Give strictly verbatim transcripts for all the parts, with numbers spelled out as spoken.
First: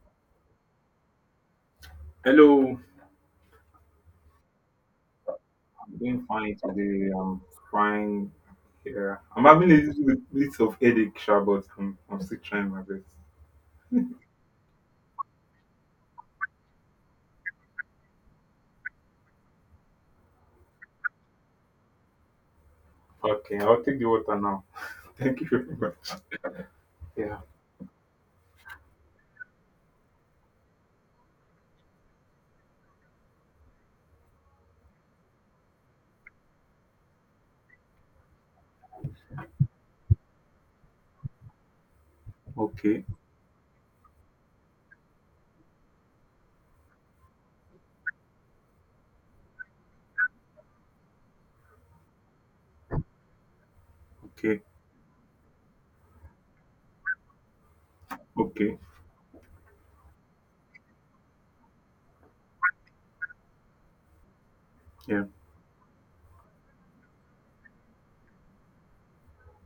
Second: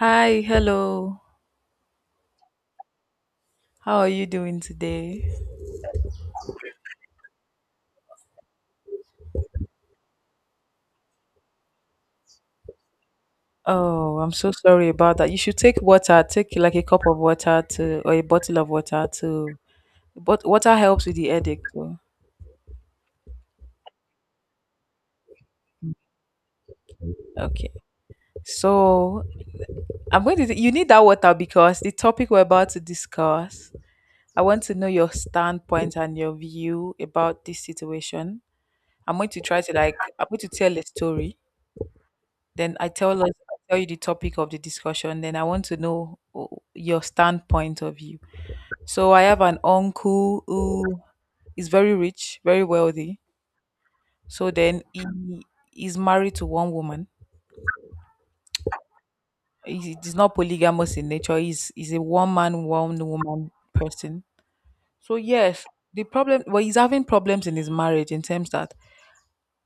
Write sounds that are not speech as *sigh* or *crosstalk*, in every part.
Hi, hello. Hello, How are you doing today? I'm doing fine today. I'm fine here. I'm having a little bit bit of headache, sha, but I'm, I'm still trying my best. Oh, I'm so sorry about that. You should take water. Take like a cup of water to, or a bottle of water to. But water helps with the headache too. Okay, I'll take the water now. *laughs* Thank you very much. Yeah. Okay. So I'm going to. You need that water because the topic we're about to discuss. I want to know your standpoint and your view about this situation. I'm going to try to like. I'm going to tell a story. Then I Okay. tell us. I tell you the topic of the discussion. Then I want to know oh, your standpoint of view. So I have an uncle who is very rich, very wealthy. So Okay. then he is married to one woman. Okay. He is not polygamous in nature. He's he's a one man, one woman person. So Yeah. yes, the problem well he's having problems in his marriage in terms that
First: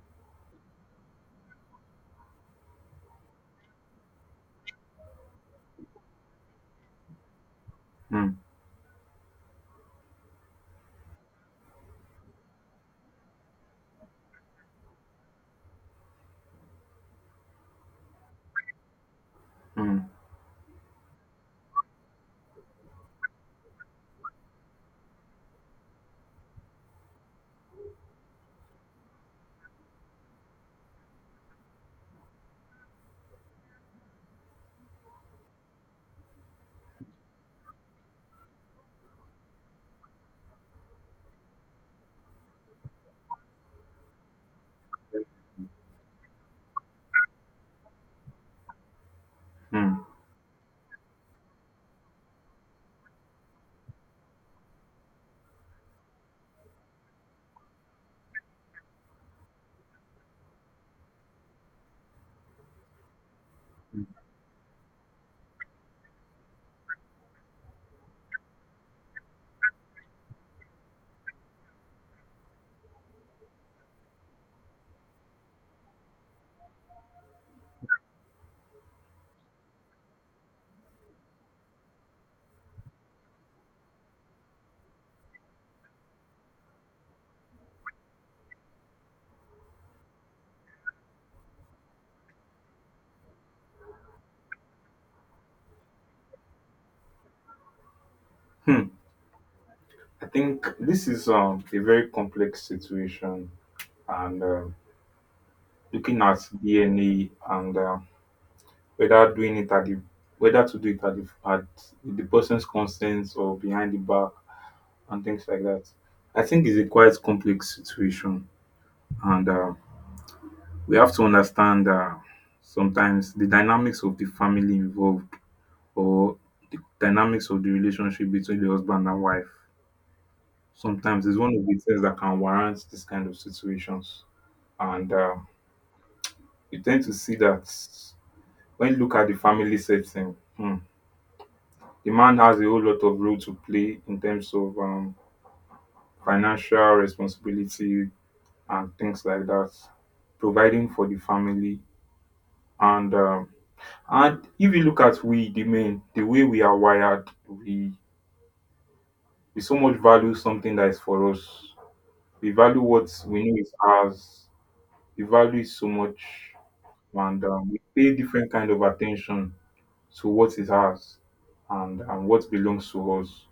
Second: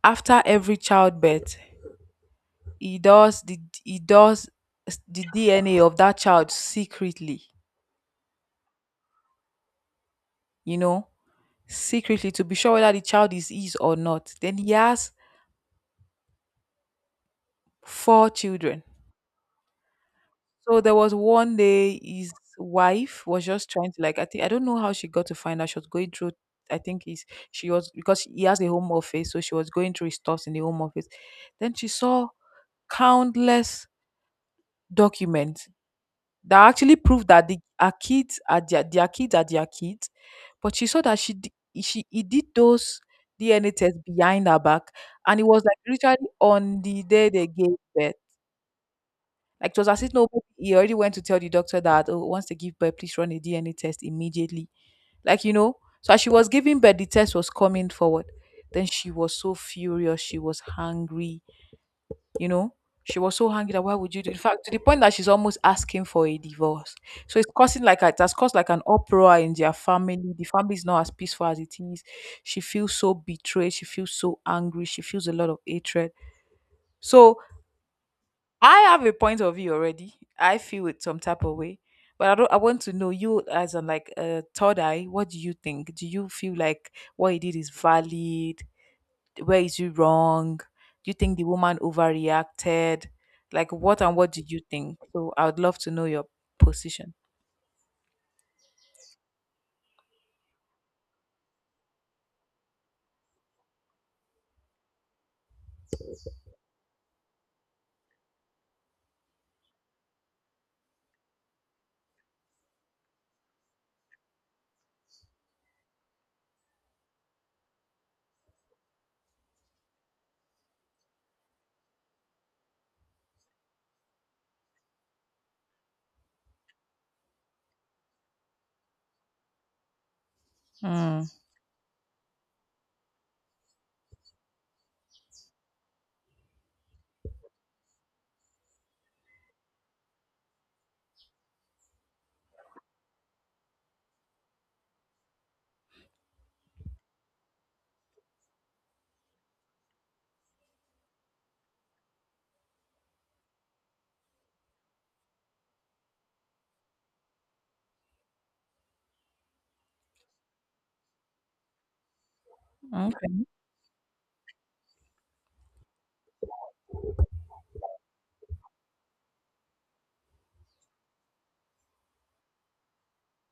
after every childbirth, he does the he does s- the D N A of that child secretly, Hmm. you know, secretly to be sure whether the child is his or not. Then he has four children. Hmm. So there was one day his wife was just trying to like I think I don't know how she got to find out. She was going through I think he's she was, because he has a home office, so she was going through his stuffs in the home office. Then she saw countless documents that actually proved that the our kids are their, their kids are their kids, but she saw that she d- she he did those D N A tests behind her back, and it was like literally on the day they gave birth. Like it was Hmm. as if nobody he already went to tell the doctor that oh, once they give birth, please run a D N A test immediately. Like you know, so as she was giving birth, the test was coming forward. Then she was so furious, she was hungry, you know. She was so hungry that why would you do? In fact, to the point that she's almost asking for a divorce. So it's causing like a, it has caused like an uproar in their family. The family is not as peaceful as it is. She feels so betrayed. She feels so angry. She feels a lot of hatred. So I have a point of view already. I feel it some type of way, but I don't. I want to know you as a like a third eye. What do you think? Do you feel like what he did is valid? Where is you wrong? Do you think the woman overreacted? Like what, and what do you think? So I would love to know your position. Hmm. I think this is um, a very complex situation, and um looking at D N A and uh, whether doing it at the whether to do it at the, at the person's consent or behind the back and things like that. I think it's a quite complex situation, and uh, we have to understand uh, sometimes the dynamics of the family involved or the dynamics of the relationship between the husband and wife. Mm, Sometimes it's one of the things that can warrant this kind of situations, and uh, you tend to see that when you look at the family setting, hmm, the man has a whole lot of role to play in terms of um, financial responsibility, and things like that, providing for the family. And um, and if you look at we the men, the way we are wired, we we so much value something that is for us. We value what we okay. know is ours. We value it so much, and um, we pay different kind of attention to what is ours and and what belongs to us.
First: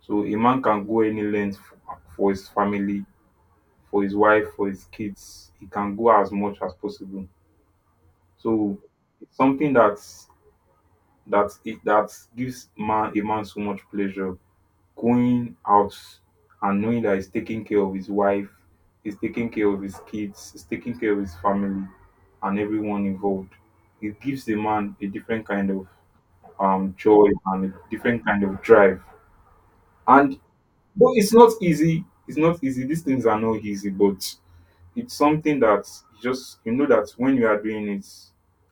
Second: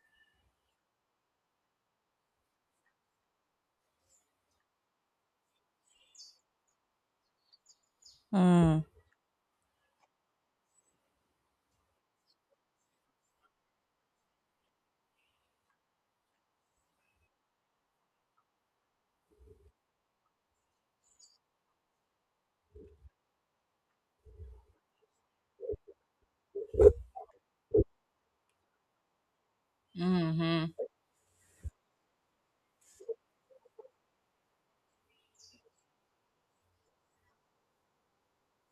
So a man can go any length for, for his family, for his wife, for his kids. He can go as much as possible. So Mm. it's something that's that it that gives man a man so much pleasure going out and knowing that he's taking care of his wife, he's taking care of his kids, he's taking care of his family and everyone involved. It gives the man a different kind of um joy and a different kind of drive. And Mm-hmm. though it's not easy, it's not easy. These things are not easy, but it's something that you just you know that when you are doing it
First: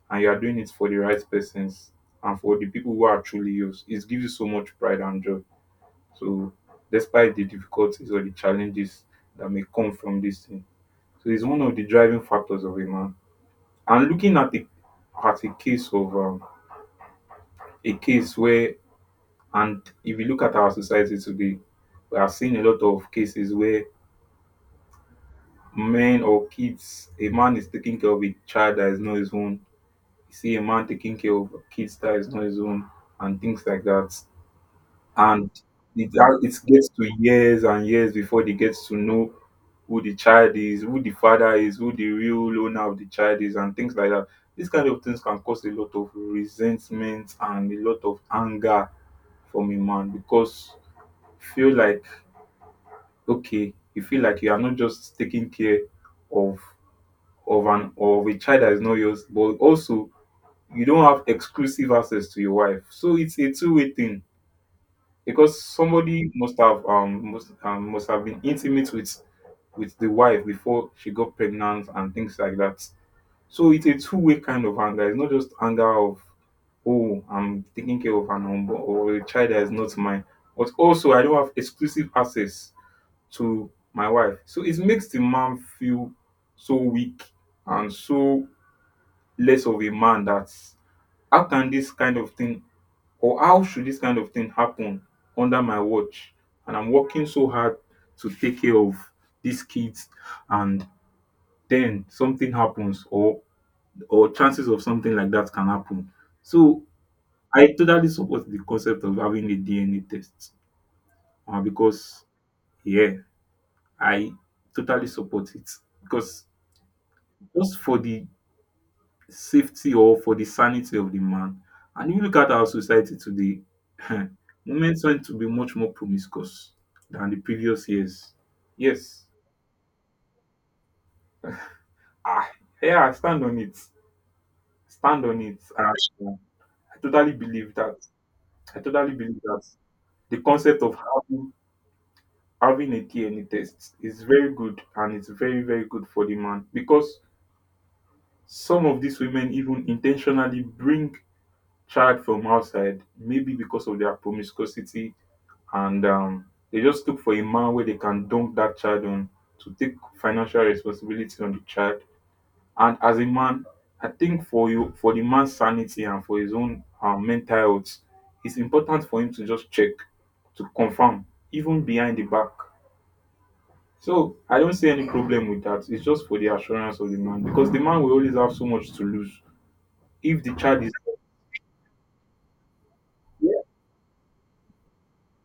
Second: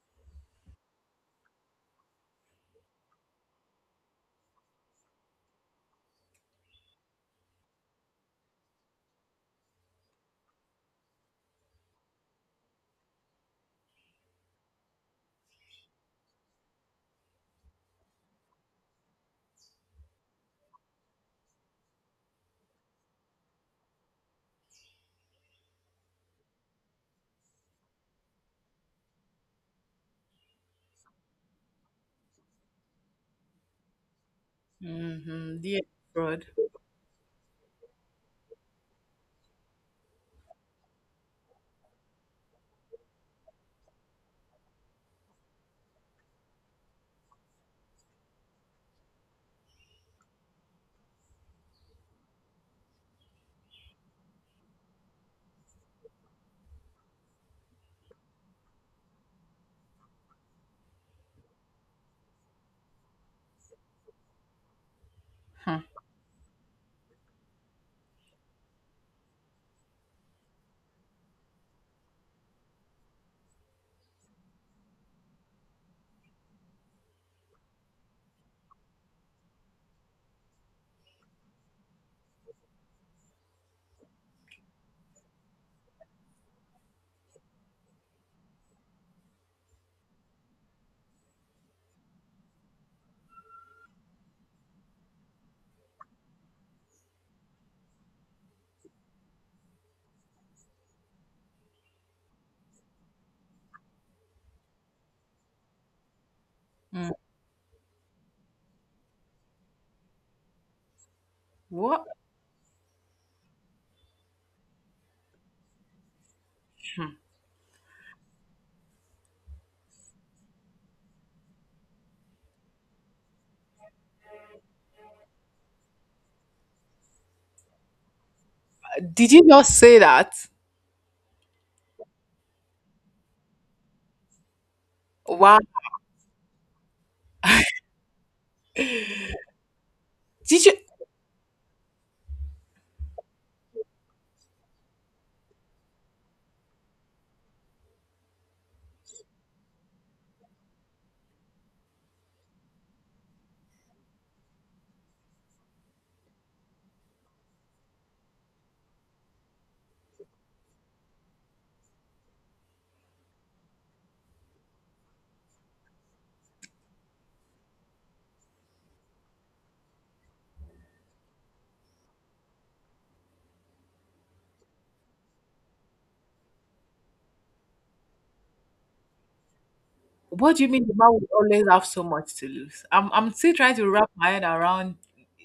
and you are doing it for the right persons and for the people who are truly yours, it gives you so much pride and joy. So despite the difficulties or the challenges that may come from this thing. So it's one of the driving factors of a man. And looking at the at a case of um, a case where and if you look at our society today, we are seeing a lot of cases where men or kids, a man is taking care of a child that is not his own. You see a man taking care of kids that is not his own and things like that. And it, it gets to years and years before they get to know who the child is, who the father is, who the real owner of the child is, and things like that. These kind of things can cause a lot of resentment and a lot of anger from a man because you feel like okay, you feel like you are not just taking care of of an of a child that is not yours, but also you don't have exclusive access to your wife. So it's a two-way thing because somebody must have um must um, must have been intimate with with the wife before she got pregnant and things like that. So it's a two-way kind of anger. It's not just anger of oh I'm taking care of an unborn or a child that is not mine, but also I don't have exclusive access to my wife. So it makes the man feel so weak and so less of a man that how can this kind of thing or how should this kind of thing happen under my watch? And I'm working so hard to take care of these kids and then something happens or or chances of something like that can happen. So I totally support the concept of having a D N A test uh, because yeah, I totally support it because just for the safety or for the sanity of the man. And if you look at our society today, *laughs* women tend to be much more promiscuous than the previous years. Yes. Did you not say that? Ah, yeah, I stand on it. Stand on it. Wow. Ah, I totally believe that. I totally believe that. The Did you? concept of having, having a D N A test is very good and it's very, very good for the man because some of these women even intentionally bring child from outside, maybe because of their promiscuity and um, they just look for a man where they can dump that child on to take financial responsibility on the child. And as a man, I think for you, for the man's sanity and for his own um, mental health, it's important for him to just check to confirm, even behind the back. So I don't see any problem with that. It's just for the assurance of the man because the man will always have so much to lose if the What do you child mean is. the man would always have so much to lose? I'm I'm still trying to wrap my head around,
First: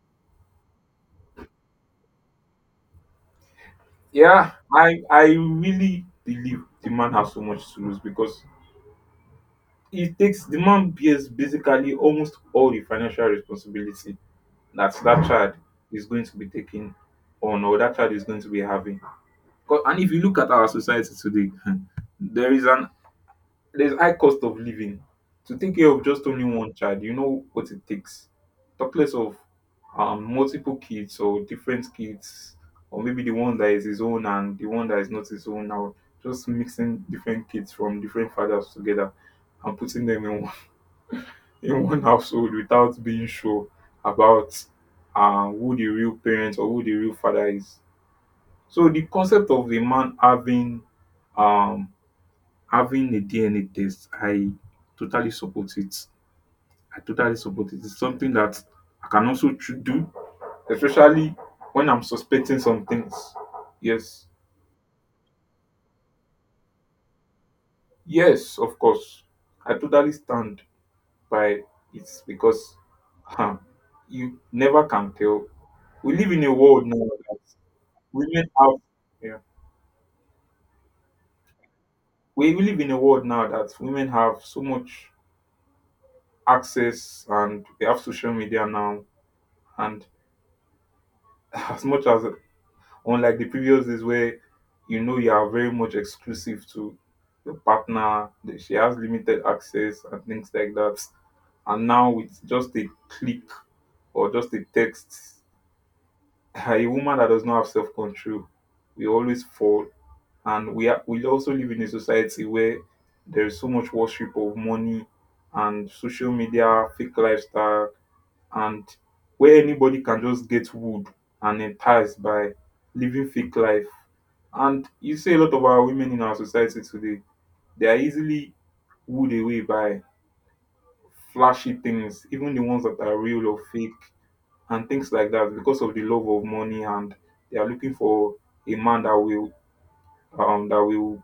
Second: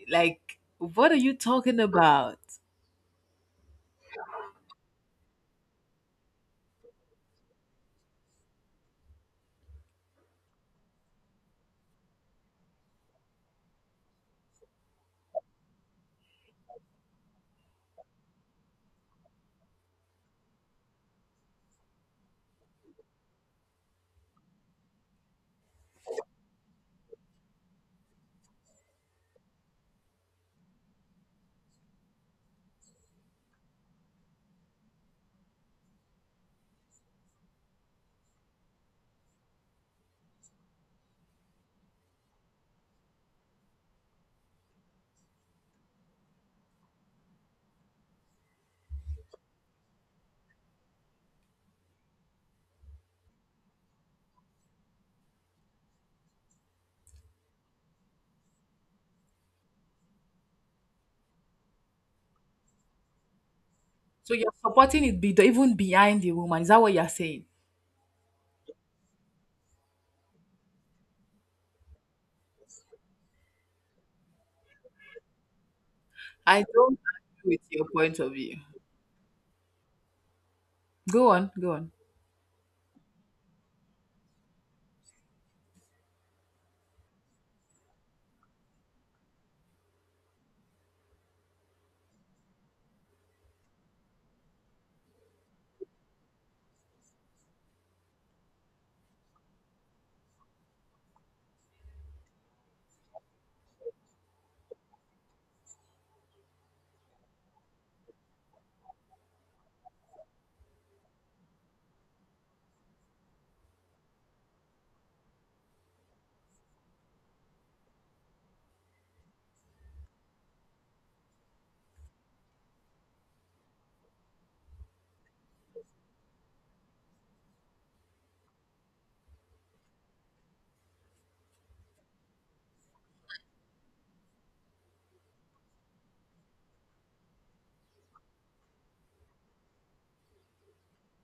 like, what are you talking about? Yeah, I I really believe the man has so much to lose because It takes the man bears basically almost all the financial responsibility that that child is going to be taking on or that child is going to be having. Becau and if you look at our society today *laughs* um there is an there is high cost of living. To take care of just only one child you know what it takes talk less of um multiple kids or different kids or maybe the one that is his own and the one that is not his own now just mixing different kids from different fathers together and putting them in in *laughs* one household without being sure about um who the real parent or who the real father is. So the concept of the man having um having a D N A test, I totally support it. I totally support it. It's something that I can also tr- do, especially when I'm suspecting some things. Yes. So you're supporting it be, even behind the woman. Is that what you're saying? Yes, of course. I totally stand by it because huh, you never can tell. We live in a I world don't now agree with your point of women view. have yeah Go on, go on. we we live in a world now that women have so much access and they have social media now and *laughs* as much as unlike the previous days where you know you are very much exclusive to your partner that she has limited access and things like that and now with just a click or just a text *laughs* a woman that does not have self-control will always fall. And we are, we also live in a society where there is so much worship of money and social media, fake lifestyle, and where anybody can just get wood and enticed by living fake life. And you see a lot of our women in our society today, they are easily wooed away by flashy things, even the ones that are real or fake and things like that, because of the love of money and they are looking for a man that will um that will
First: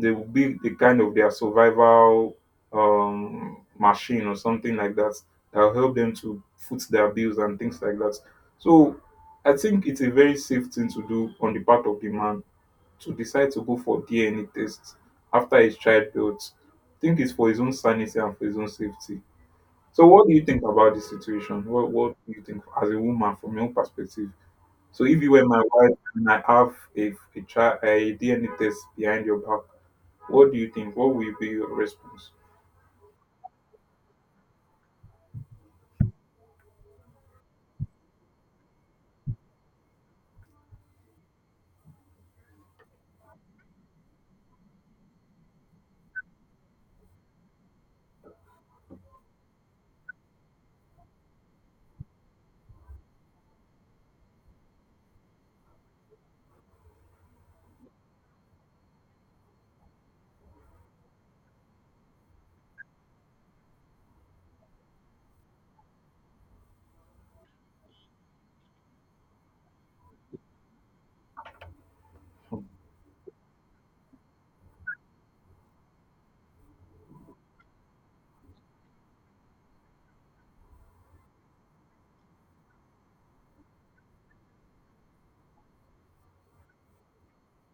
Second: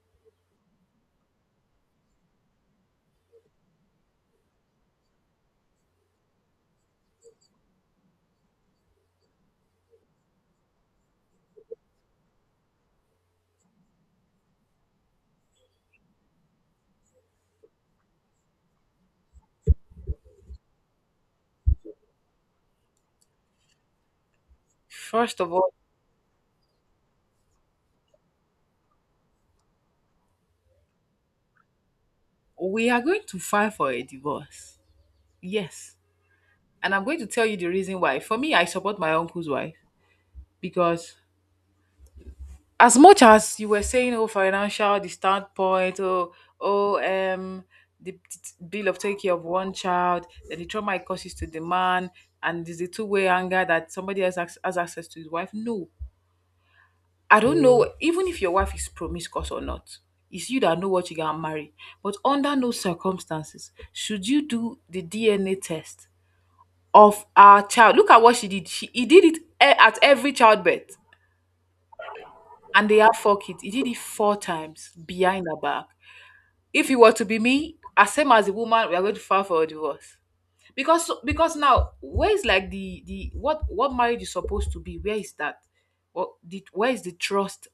they will be the kind of their survival um, machine or something like that that'll help them to foot their bills and things like that. So I think it's a very safe thing to do on the part of the man to decide to go for D N A tests after his childbirth. I think it's for his own sanity and for his own safety. So what do you think about this situation? What what do you think as a woman from your perspective? So if you First were of my all, wife and I have a, a, child, a D N A test behind your back, what do you think? What will be your response? we are going to file for a divorce. Yes. And I'm going to tell you the reason why. For me, I support my uncle's wife because as much as you were saying, oh, financial, the standpoint, oh, oh, um, the t- t- bill of taking care of one child, then the trauma it causes to the man, and there's a two-way anger that somebody else has, has access to his wife. No, I don't know. Even if your wife is promiscuous or not, it's you that know what you can marry. But under no circumstances should you do the D N A test of our child. Look at what she did. She He did it e- at every childbirth, and they had four kids. He did it four times behind her back. If it were to be me, as same as the woman, we are going to file for a divorce. Because because now, where is like the the what what marriage is supposed to be? Where is that? What the, where is the trust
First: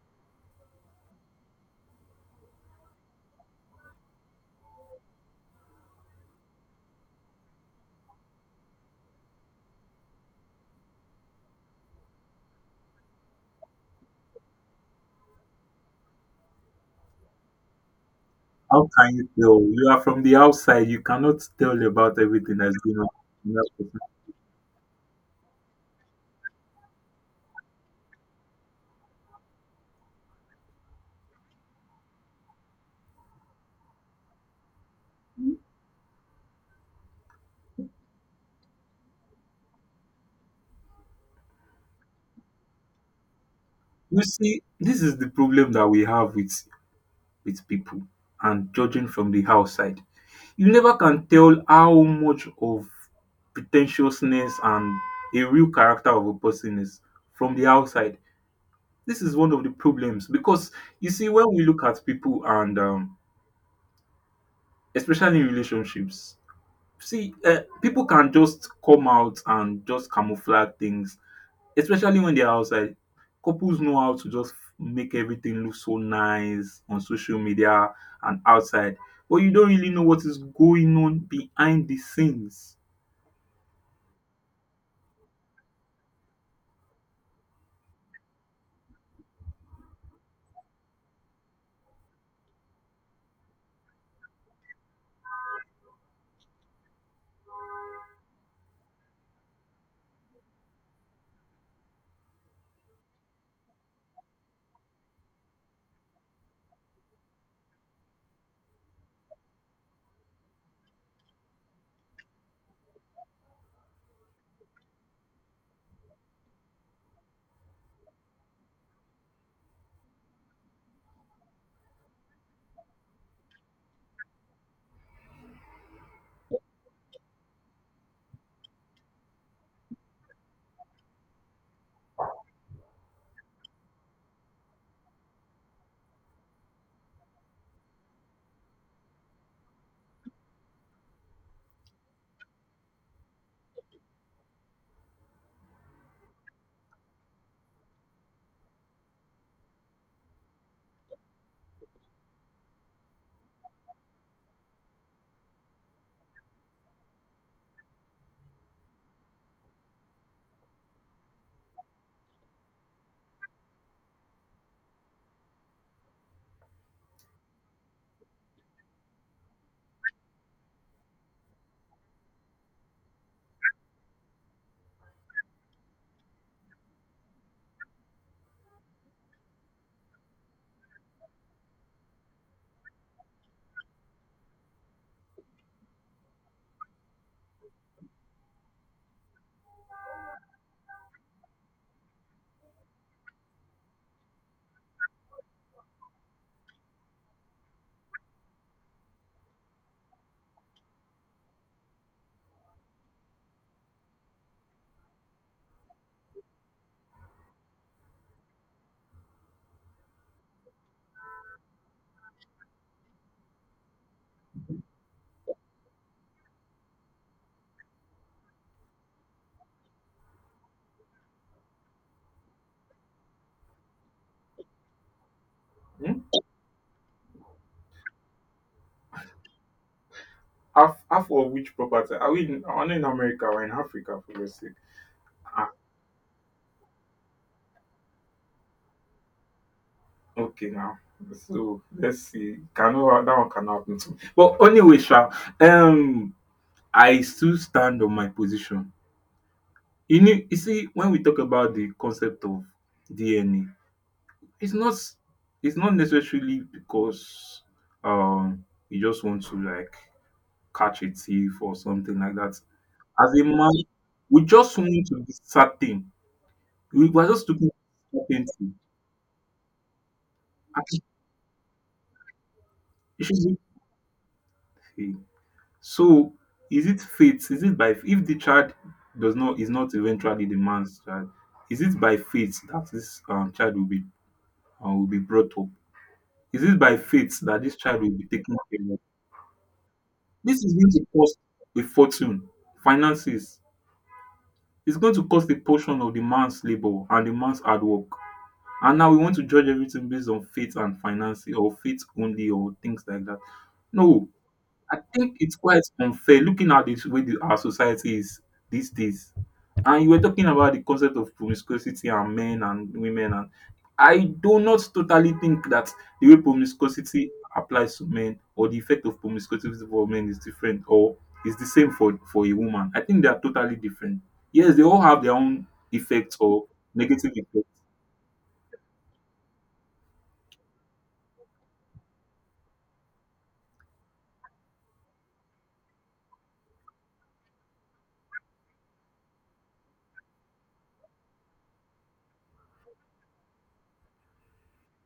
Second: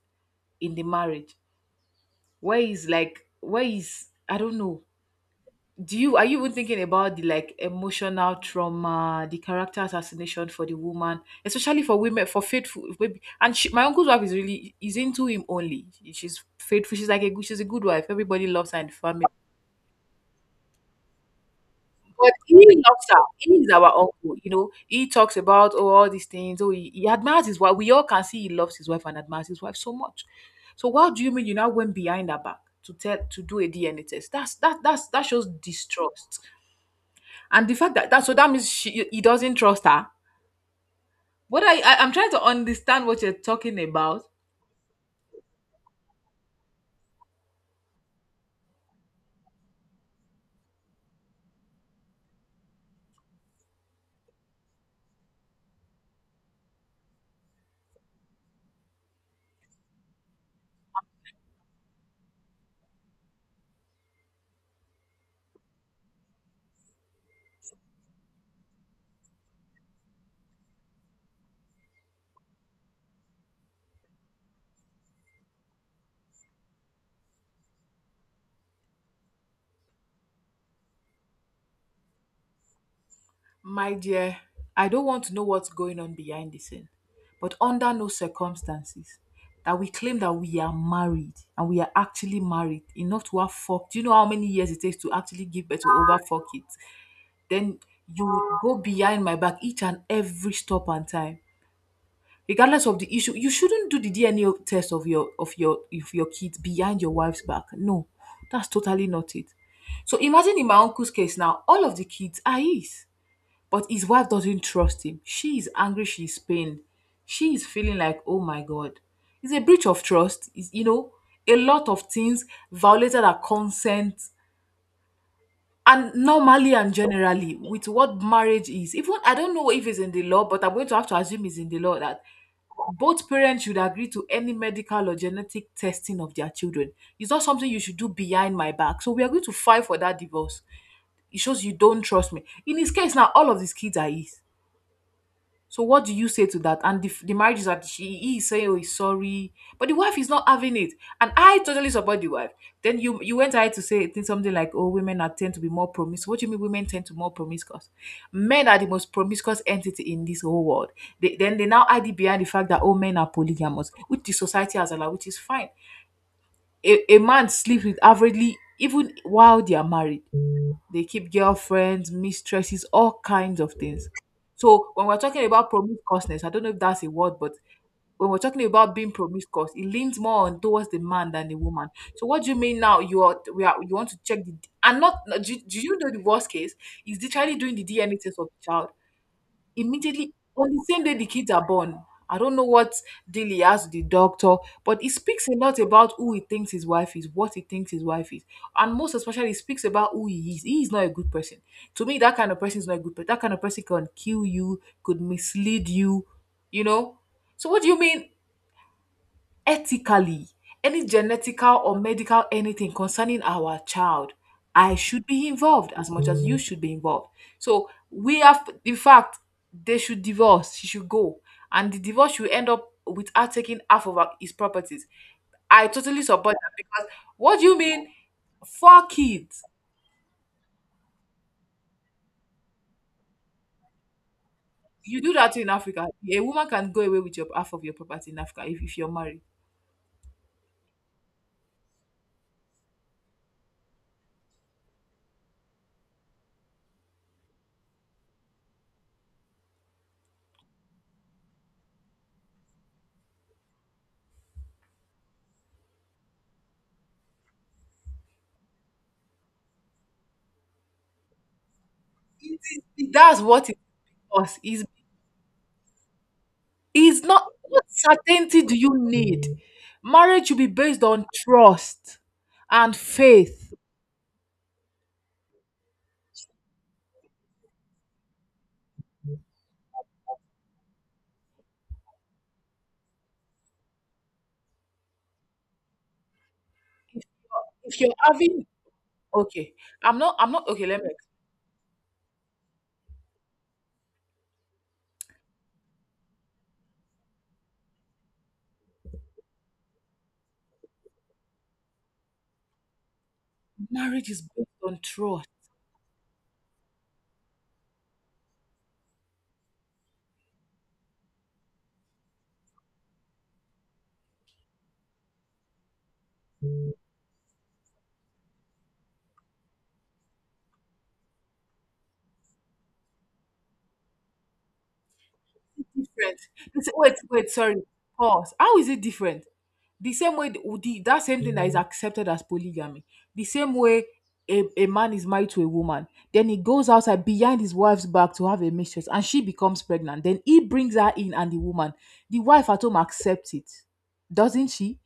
in the marriage? Where is like where is I don't know, do you, are you even thinking about the like emotional trauma, the character assassination for the woman, especially for women for faithful maybe? And she, my uncle's wife is really is into him only. She- she's faithful. She's like a good she's a good wife. Everybody loves her in How the can family, you tell? You are from the outside. You cannot tell about but he everything that's going loves on her. in He that is our person. uncle. You know, he talks about, oh, all these things. Oh, he, he admires his wife. We all can see he loves his wife and admires his wife so much. So what do you mean you now went behind her back to tell to do a DNA test? That's that that's that shows distrust, and the fact that that so that means she he doesn't trust her. What, I, I I'm trying to understand what you're talking You about. see, this is the problem that we have with with people and judging from the outside. You never can tell how much of pretentiousness and a real character of a person is from the outside. This is one of the problems because you see, when we look at people and um, especially in relationships, see, uh, people can just come out and just camouflage things, especially when they're outside. Couples know how to just make everything look so nice on social media and outside, but you don't really know what is going on behind the scenes. My dear, I don't want to know what's going on behind the scene, but under no circumstances that we claim that we are married and we are actually married enough to have fucked. Do you know how many years it takes to actually give birth to over fuck it? Then you would go behind my back each and every stop and time. Regardless of the issue, you shouldn't do the D N A of- test of your of your of your kids behind your wife's back. No, that's totally not it. So imagine in my uncle's case now, all of the kids are his, but his wife doesn't trust him. She is angry. She is pained. She is feeling like, oh my god, it's a breach of trust. It's, you know, a lot of things violated her consent. And normally and generally, with what marriage is, even I don't know if it's in the law, but I'm going to have to assume it's in the law that both parents should agree to any medical or genetic testing of their children. It's not something you should do behind my back. So we are going to fight for that divorce. It shows you don't trust me. In his case now, all of these kids are his. So what do you say to that? And the, the marriage is that she he is saying, "Oh, he's sorry," but the wife is not having it, and I totally support the wife. Then you you went ahead to say things something like, "Oh, women are tend to be more promiscuous." What do you mean women tend to more promiscuous? Men are the most promiscuous entity in this whole world. They, then they now hide it behind the fact that all men are polygamous, which the society has allowed, which is fine. A, a man sleeps with averagely even while they are married. They keep girlfriends, mistresses, all kinds of things. So when we're talking about promiscuousness, I don't know if that's a word, but when we're talking about being promiscuous, it leans more on towards the man than the woman. So what do you mean now? You are we are You want to check the and not do, do you know the worst case is literally doing the D N A test of the child immediately on the same day the kids are born? I don't know what deal he has with the doctor, but it speaks a lot about who he thinks his wife is, what he thinks his wife is, and most especially, it speaks about who he is. He is not a good person. To me, that kind of person is not a good person. That kind of person can kill you, could mislead you, you know. So, what do you mean? Ethically, any genetical or medical anything concerning our child, I should be involved as much as you should be involved. So we have, in fact, they should divorce. She should go, and the divorce should end up with her taking half of her, his properties. I Hmm? totally support that because what do you mean, four kids? Half, half of which property? Are we in, are we in America or in Africa? For God's sake. You do that in Ah, Africa. A woman can go away with your half of your property in Africa if, if you're married. okay, now. So let's see. Can that one can happen to me. But anyway, Sha, um, I still stand on my position. You need you see, when we talk about the concept of D N A, it's not it's not necessarily because um you just want to like catch a thief or something like that. As That's a what man, it we was. just It's want to be certain. We It's were not, just looking what for certainty certainty. do you need? Marriage should be And based on trust and it should be faith. faith. So is it faith? Is it by if the child does not is not eventually the man's child, is it by faith that this um, child will be uh, will be brought up? Is it by faith that this If child will you're be taken having care of? okay, I'm not I'm This not is okay, going let to me ex- cost a fortune, finances. It's going to cost a portion of the man's labor and the man's hard work. And now we want to judge everything based on faith and finances or faith only or things like that. No, marriage is based I on think trust. it's quite unfair looking at this way the, our society is these days. And you were talking about the concept of promiscuity and men and women, and I do not totally think that the way promiscuity applies to men or the effect of promiscuity for men is different or is the same for for a woman. I think they are totally different. Yes, they all have their own effects Different? or They say, wait, negative wait, sorry, effects. pause. How is it different? The same way, the, the- that same thing that is accepted as polygamy, the same way a, a man is married to a woman, then he goes outside behind his wife's back to have a mistress and she becomes pregnant. Then he brings her in and the woman, the wife at home accepts it, doesn't she?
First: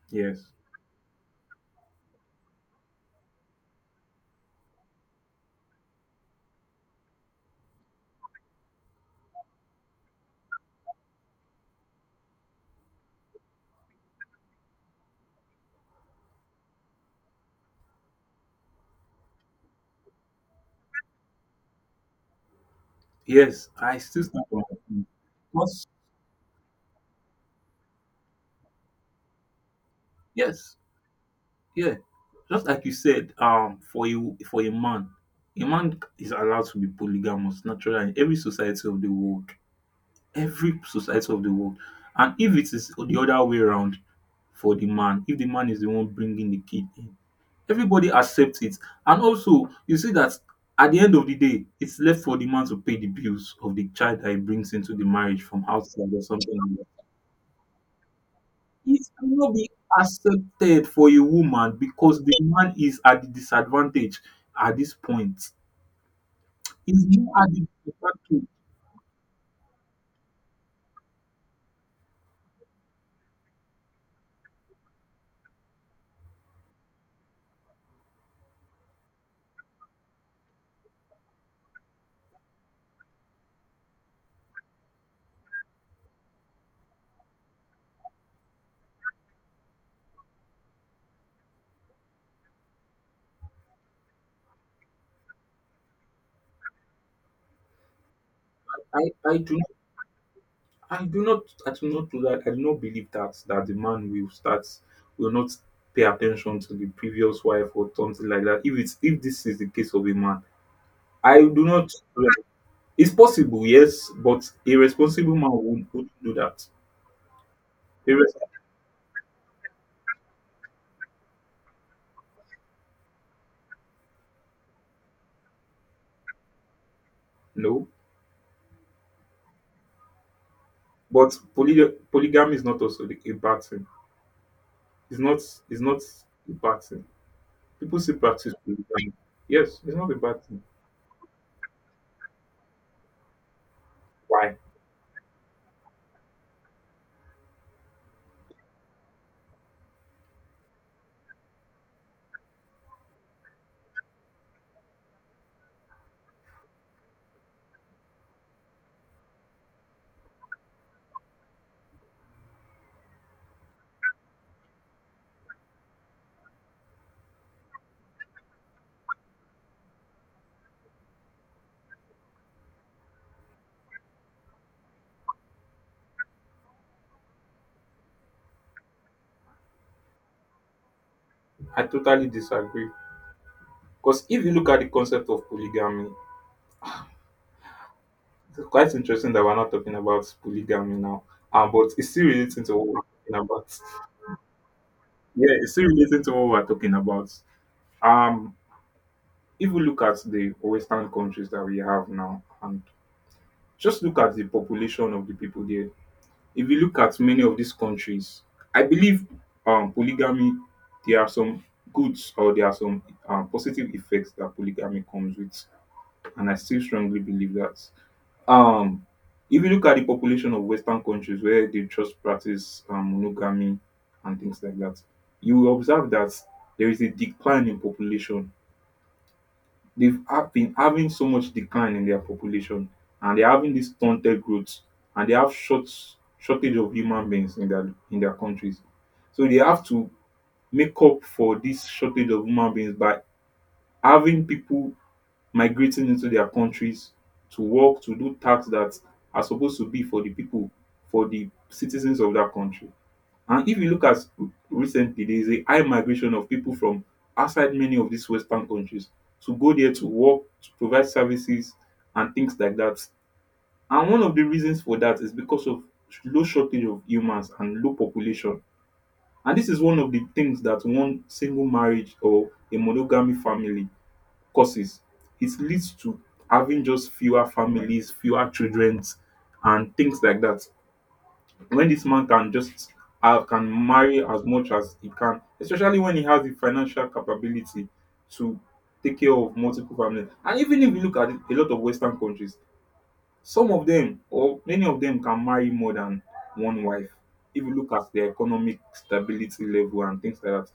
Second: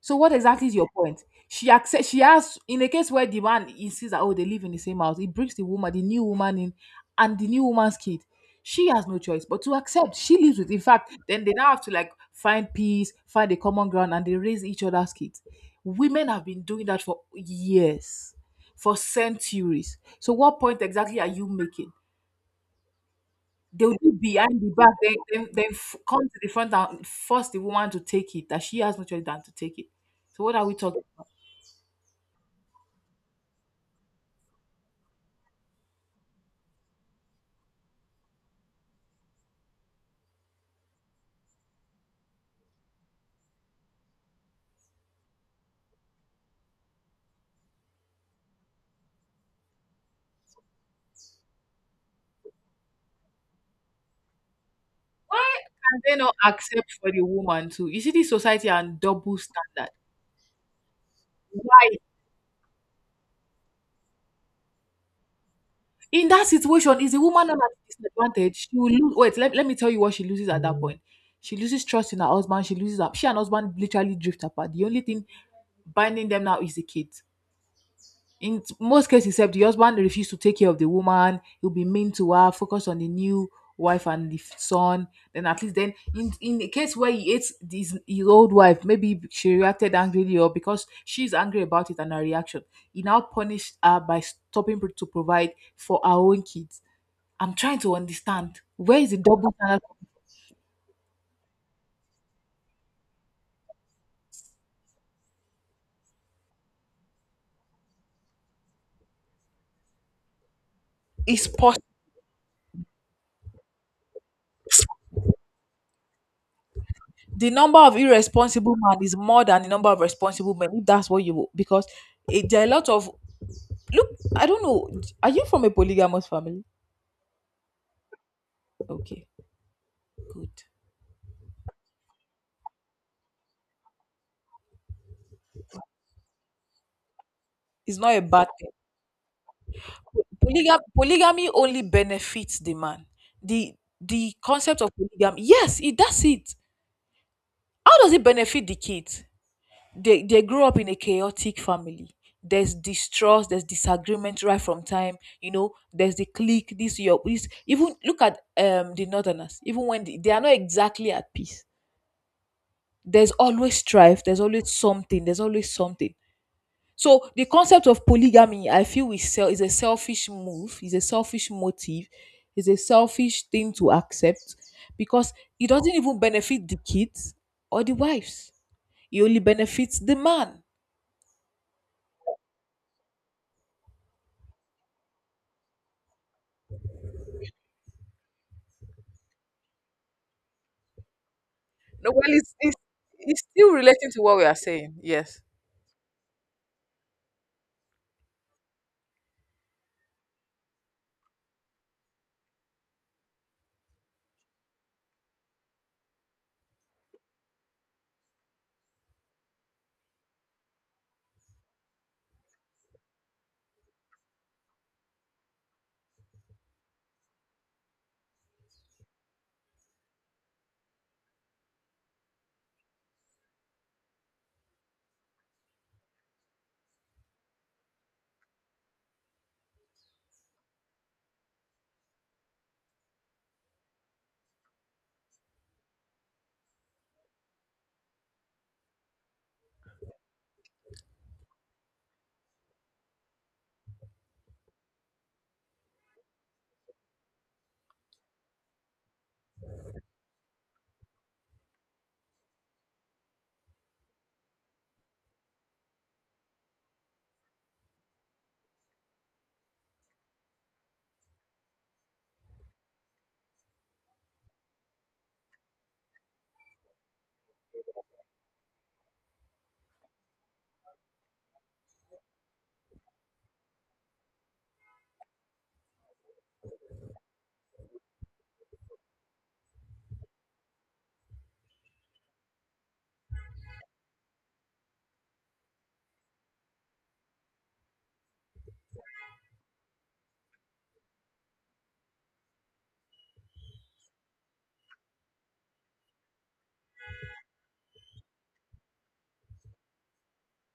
So what Yes, exactly is your point? She accept. She has, in a case where the man insists that, oh, they live in the same house, it brings the woman, the new woman in, and the new woman's kid. She has no choice but to accept. She lives with. In fact, then they now have to like find peace, find a common ground, and they raise each other's kids. Women have been doing that for years, for centuries. So what point exactly are you making? yes, They'll I do still stand behind for the back, my then then, then because f- come to the front and force the woman to take it, that she has no choice than to take it. So what are we yes, talking? yeah, just like you said, um, for you for a man, a man is allowed to be polygamous naturally in every society of the world, every society of the world. And if it is the other way around for the man, if the man is the one bringing the kid in, everybody accepts it. And also, you see that at the end of the day, it's left for the man to pay the bills of the child that he brings into the marriage Why from can outside they or not something. accept for the woman too? You see, this society and It double cannot be standard. accepted for a woman Why? because the man is at the disadvantage at this point. In that situation, He's is the not woman at not at the a disadvantage. disadvantage? She will lose. Wait, let, let me tell you what she loses at that point. She loses trust in her husband. She loses her. She and husband literally drift apart. The only thing binding them now is the kid. in t- most cases, except the husband refused to take care of the woman, he'll be mean to her, focus on the new wife and the f- son. Then at least then, in in the case where he hates his, his old wife, maybe she reacted angrily, or because she's angry about it and her reaction, he now punished her by stopping pro- to provide for her own kids. I'm trying to understand, where is I, the I double do not standard? I do not I do not do that. I do not believe that that the man will start will not pay attention to the previous wife or something like that. If it's if this is the case of a man, I It's do possible. not, it's possible, yes, but a responsible man would, would do that. The number of A res- irresponsible men is more than the number of responsible men, if that's what you because it, there are a lot of. Look, I don't know. Are you from a polygamous family? no. Okay, good. But poly- polygamy is not also the- a bad thing. It's not it's not a bad thing. It's People not still a bad practice thing. polygamy. Yes, it's not a bad thing. Polygam- polygamy only benefits the man. The the Why? concept of polygamy, yes, it does it. How does it benefit the kids? They they grow up in a chaotic family. There's distrust, there's disagreement right from time. You know, there's the clique. This your this, even look at um the northerners. Even when they, they are not exactly at peace, there's always strife. There's always something. There's always something. So the concept of polygamy, I feel, is, sel- is a selfish move, is a selfish motive, is a selfish thing to accept, because it doesn't even benefit the kids or the wives. It only benefits the man. I totally disagree. Because if you look at the concept of polygamy, it's quite interesting that we're not talking about polygamy now. Um, but it's No, still well, it's, relating to it's, what we're talking it's still about. relating to what we are saying. Yes. Yeah, it's still relating to what we're talking about. Um, if we look at the Western countries that we have now, and just look at the population of the people there, if you look at many of these countries, I believe um, polygamy, there are some goods or there are some um, positive effects that polygamy comes with. And I still strongly believe that. Um, if you look at the population of Western countries where they just practice um, monogamy and things like that, you will observe that there is a decline in population, they've have been having so much decline in their population and they're having this stunted growth and they have short shortage of human beings in their in their countries. So they have to make up for this shortage of human beings by having people migrating into their countries to work, to do tasks that are supposed to be for the people, for the citizens of that country. And if you look at recently, there is a high migration of people from outside many of these Western countries to go there to work, to provide services, and things like that. And one of the reasons for that is because of low shortage of humans and low population. And this is one of the things that one single marriage or a monogamy family causes. It leads to having just fewer families, fewer children, and things like that when this man can just have can marry as much as he can, especially when he has the financial capability to take care of multiple families. And even if you look at it, a lot of Western countries, some of them or many of them can marry more than one wife. If you look at their economic stability level and things like that,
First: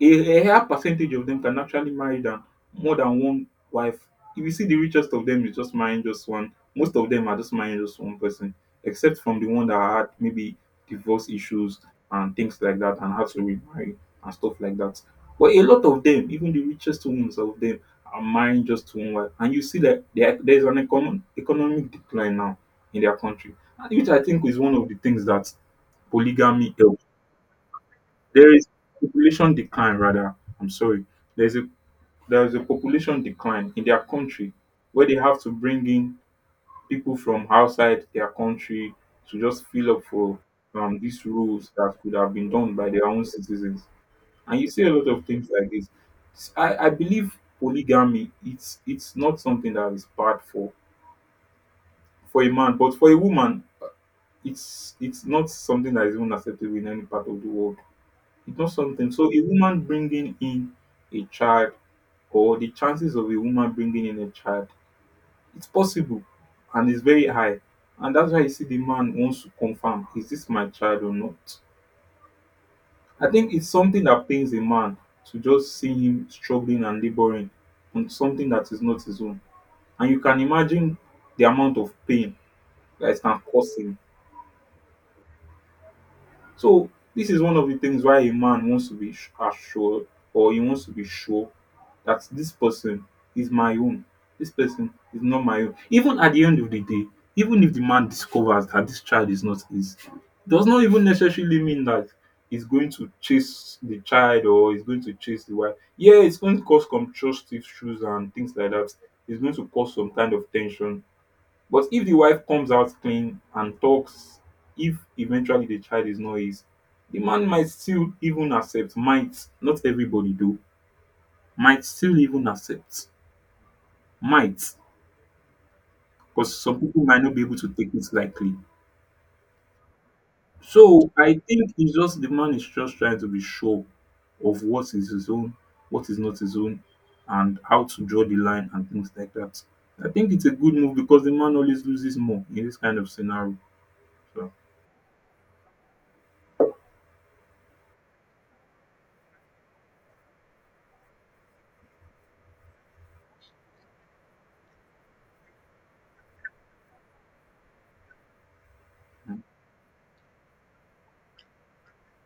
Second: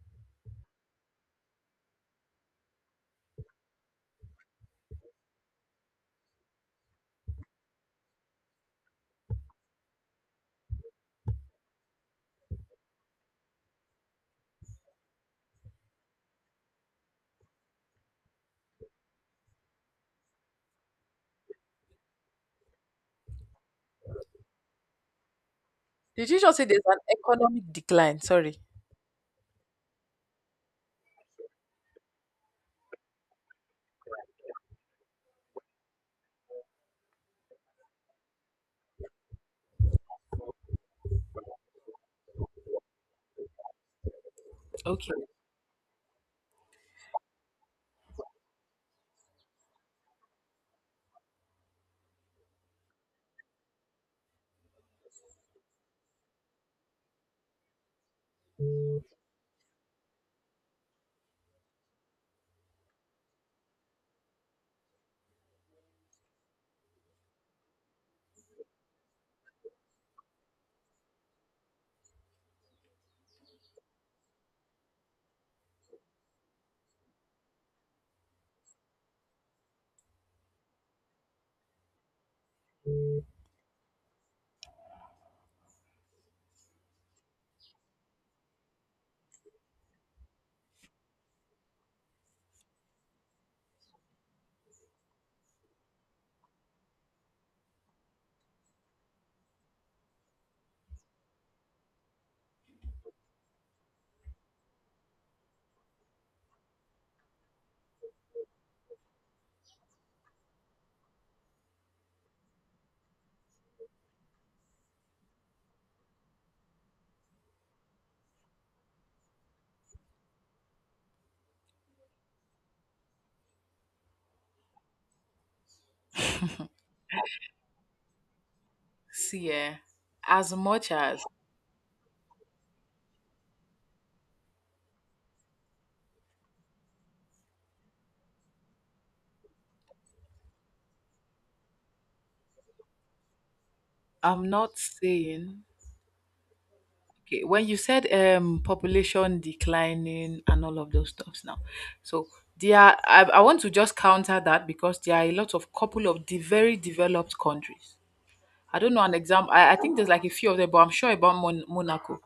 a, a higher percentage of them can actually marry than more than one wife. If you see the richest of them is just marrying just one, most of them are just marrying just one person, except from the one that had maybe divorce issues and things like that and had to remarry and stuff like that. But a lot of them, even the richest ones of them, are marrying just one wife. And you see that there, there's an economic, economic decline now in their country, and which I think is one of the things that Did you just say polygamy, there's an economic decline? there Sorry. is population decline rather. I'm sorry. There's a there's a population decline in their country where they have to bring in people from outside their country to just fill up for um, these rules that could have been done by their own citizens. And you see a lot Okay, of things like this. S- I, I believe polygamy, it's it's not something that is bad for for a man, but for a woman it's it's not something that is even acceptable in any part of the world. It does something. So a woman bringing in a child or the chances of a woman bringing in a child, it's possible and it's very high. And that's why you see the man wants to confirm, is this my child or not? I think it's something that pains a man to just see him struggling and laboring on something that is not his own. And you can imagine the amount of pain that it can cause him. So this is one of the things why a man wants to be sh- assured or he wants to be sure that this person is my own. This person is not my own. Even at the end of the day, even if the man discovers that this child is not his, does not even necessarily mean that he's going to chase the child or he's going to chase the wife. Yeah, it's going to cause some trust issues and things like that. It's going to cause some kind of tension, but if the wife comes out clean and talks, if eventually the child is not his, the man might still even accept. Might not everybody do. Might still even accept. Might, because some people might not be able to take it lightly. see, eh, as much So as I think it's just the man is just trying to be sure of what is his own, what is not his own, and how to draw the line and things like that. I think it's a good move because the man always loses more in this kind of scenario. I'm So not saying. Okay, when you said um population declining and all of those stuffs now, so there are- I, I want to just counter that, because there are a lot of couple of the very developed countries. I don't know an mm, example. I, I think there's like a few of them, but I'm sure about Mon- Monaco.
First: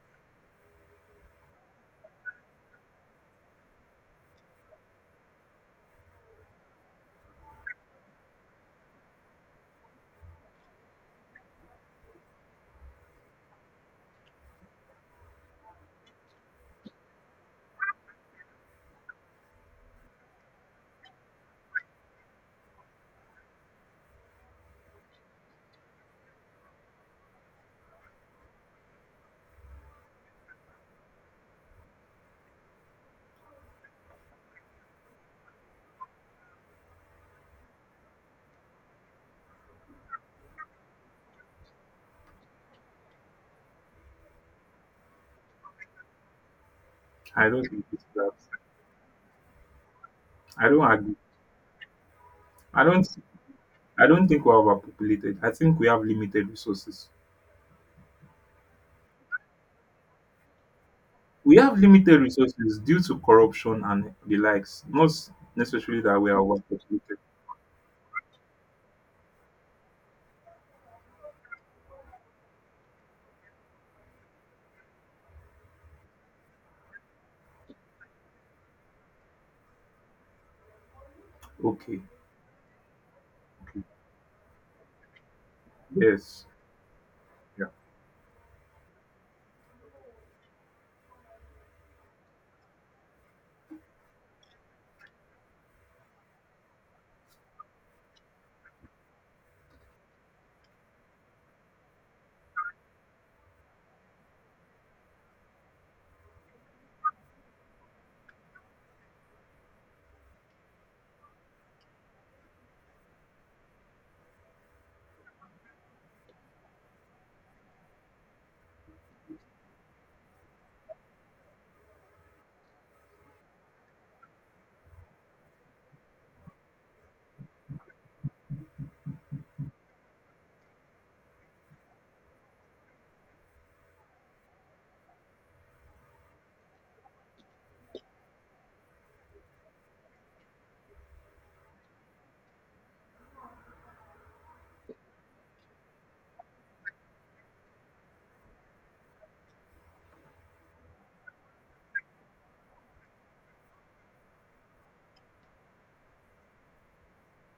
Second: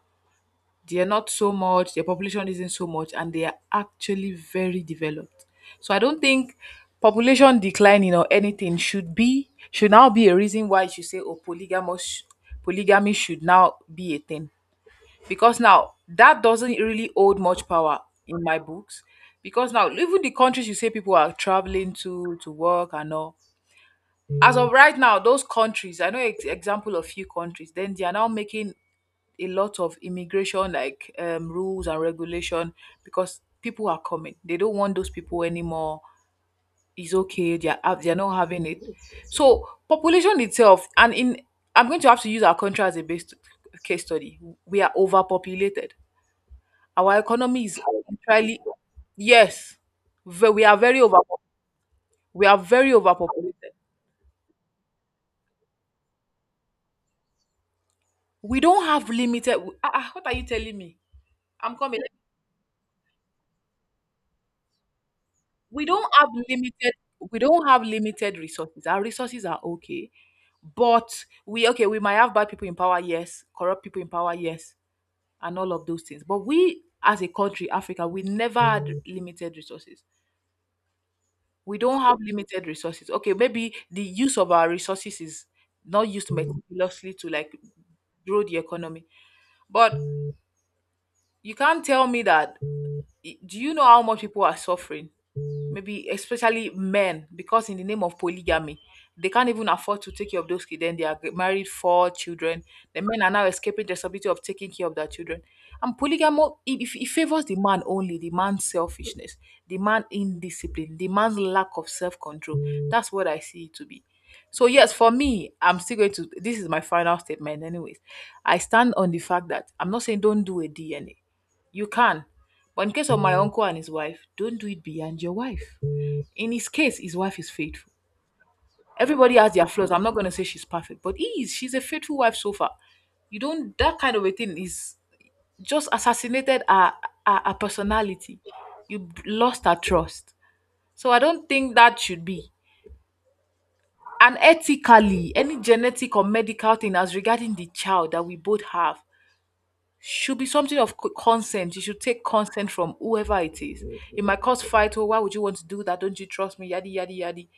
They are not so much. Their population isn't so much, and they are actually very developed. So I don't think population declining or anything should be should now be a reason why you should say, oh, polygamous polygamy should now be a thing, because now that doesn't really hold much power in my books. Because now, even the countries you say people are traveling to to work and all, as of right now, those countries I know ex- example of few countries, then they are now making a lot of immigration, like, um, rules and regulation, because people are coming, they don't want those people anymore. It's okay, they are hav- they are not having it. So population itself, and in, I'm going to have to use our country as a base case study. We are overpopulated. Our I economy don't is think it's that. entirely, yes, ve- we I are don't very agree. over, we are I very don't overpopulated. I don't think we're overpopulated. I think we have limited resources. We don't have limited. Ah, ah, what are you telling me? We I'm have coming. limited resources due to corruption and the likes. Not We necessarily don't that have we are limited. overpopulated. We don't have limited resources. Our resources are okay, but we okay. We might have bad people in power, yes. Corrupt people in power, yes, and all of those things. But we, as a country, Africa, we never had limited resources. We Okay. don't have limited resources. Okay, maybe the use of our resources is not used Yes. meticulously to like Yeah. grow the economy, but you can't tell me that. Do you know how much people are suffering, maybe especially men, because in the name of polygamy, they can't even afford to take care of those kids? Then they are g- married four children. The men are now escaping the responsibility of taking care of their children. And polygamy, it, it it favors the man only, the man's selfishness, the man indiscipline, the man's lack of self-control. That's what I see it to be. So yes, for me, I'm still going to. This is my final statement, anyways. I stand on the fact that I'm not saying don't do a D N A. You can. But in case of my uncle and his wife, don't do it beyond your wife. In his case, his wife is faithful. Everybody has their flaws. I'm not going to say she's perfect, but he is. She's a faithful wife so far. You don't, that kind of a thing is just assassinated her, her, her personality. You b- lost her trust. So I don't think that should be. And ethically, any genetic or medical thing as regarding the child that we both have, should be something of co- consent. You should take consent from whoever it is. It might cause fight. Oh, why would you want to do that? Don't you trust me? Yadi yadi yadi.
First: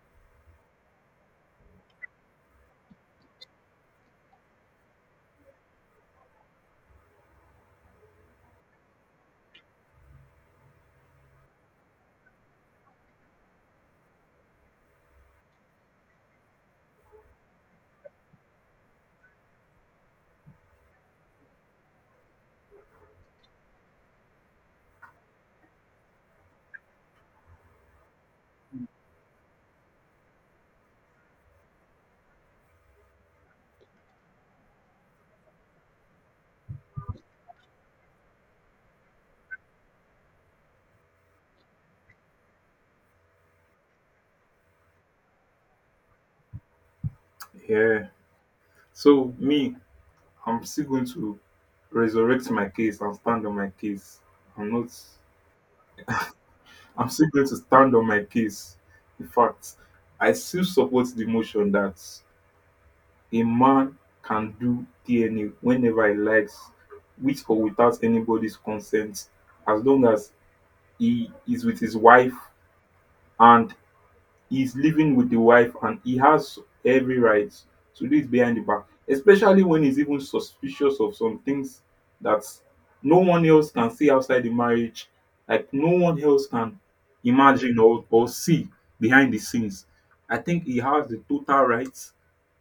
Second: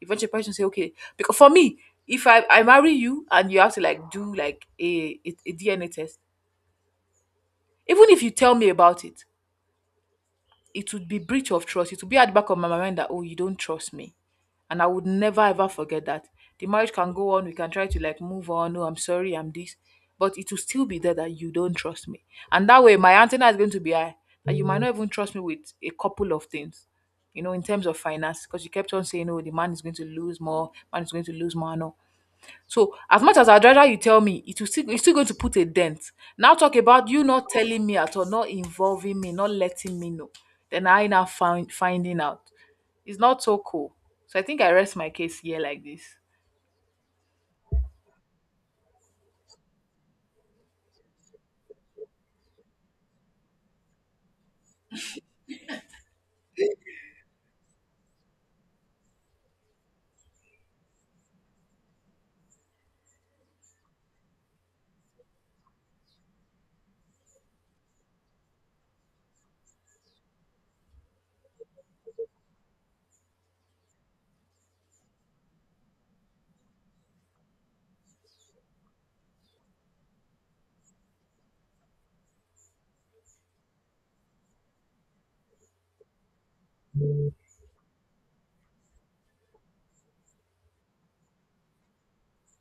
Eventually, person say, okay. Because for me, if I, I marry you and you have to like do like a, a, a D N A test, even if you tell me about it, it would be breach of trust. It would be at the back of my mind that, oh, you don't trust me, and I would never ever forget that. The marriage can go on. We can try to like move on. No, I'm sorry. I'm this, but it will still be there that you don't trust me, and that way my antenna is going to be high, that you might not even trust me with a couple of things. You know, in terms of finance, because you kept on saying, "Oh, the man is going to lose more. Man is going to lose more." No, so as much as I'd rather you tell me, it will still it's still going to put a dent. Now talk about you not telling me at all, not involving me, not letting me know. Then I now find finding out. It's not so cool. So I think I rest my case here like this. Yeah. So me, I'm still going to resurrect my case and stand on my case. I'm not, I'm still going to stand on my case. In fact, I still support the motion that a man can do D N A whenever he likes, with or without anybody's consent, as long as he is with his wife and he's living with the wife and he has every right to do it behind the back, especially when he's even suspicious of some things that no one else can see outside the marriage, like no one else can imagine or, or see behind the scenes. I think he has the total right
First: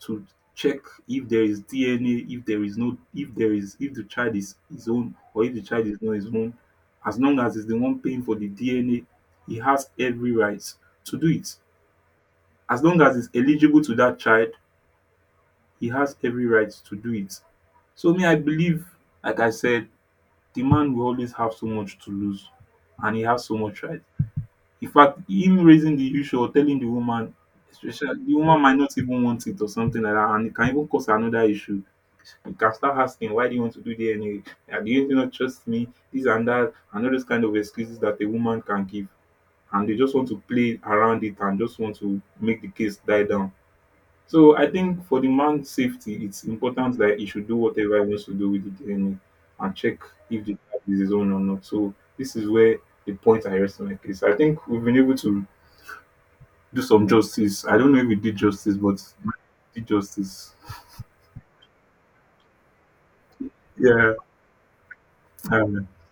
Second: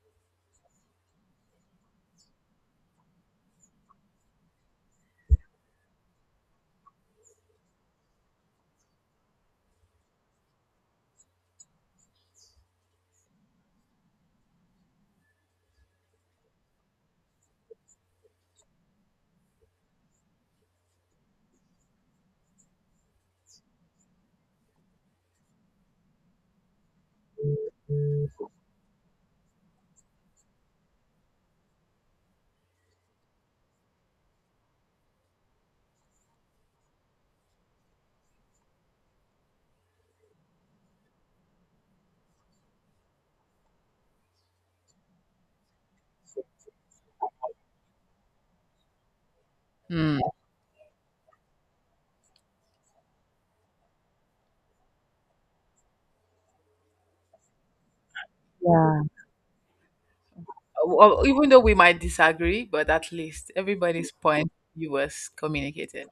to check if there is D N A, if there is no, if there is, if the child is his own or if the child is not his own. As long as he's the one paying for the D N A, he has every right to do it, as long as he's eligible to that child, he has every right to do it. So me, I believe, like I said, the man will always have so much to lose and he has so much right. In fact, him raising the issue or telling the woman, especially the woman might not even want it or something like that, and it can even cause another issue. You can start asking, why do you want to do that anyway? Yeah, do you not trust me? This and that, and all those kind of excuses that a woman can give. And they just want to play around it and just want to make the case die down. So I think for the man's safety, it's important that he should do whatever he wants to do with the D N A and check Hmm. if the tag is his own or not. So this is where the point I rest on my case. I think we've been able to do some justice. I don't know if we did justice, Yeah. but we did justice. *laughs* Well, even though we might disagree, but at least everybody's Yeah. point you was um, communicated.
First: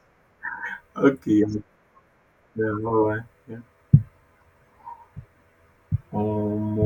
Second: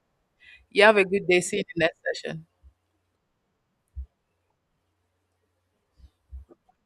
You have a good okay. day. See Yeah. you in the next session. Yeah, all right. Yeah. Um,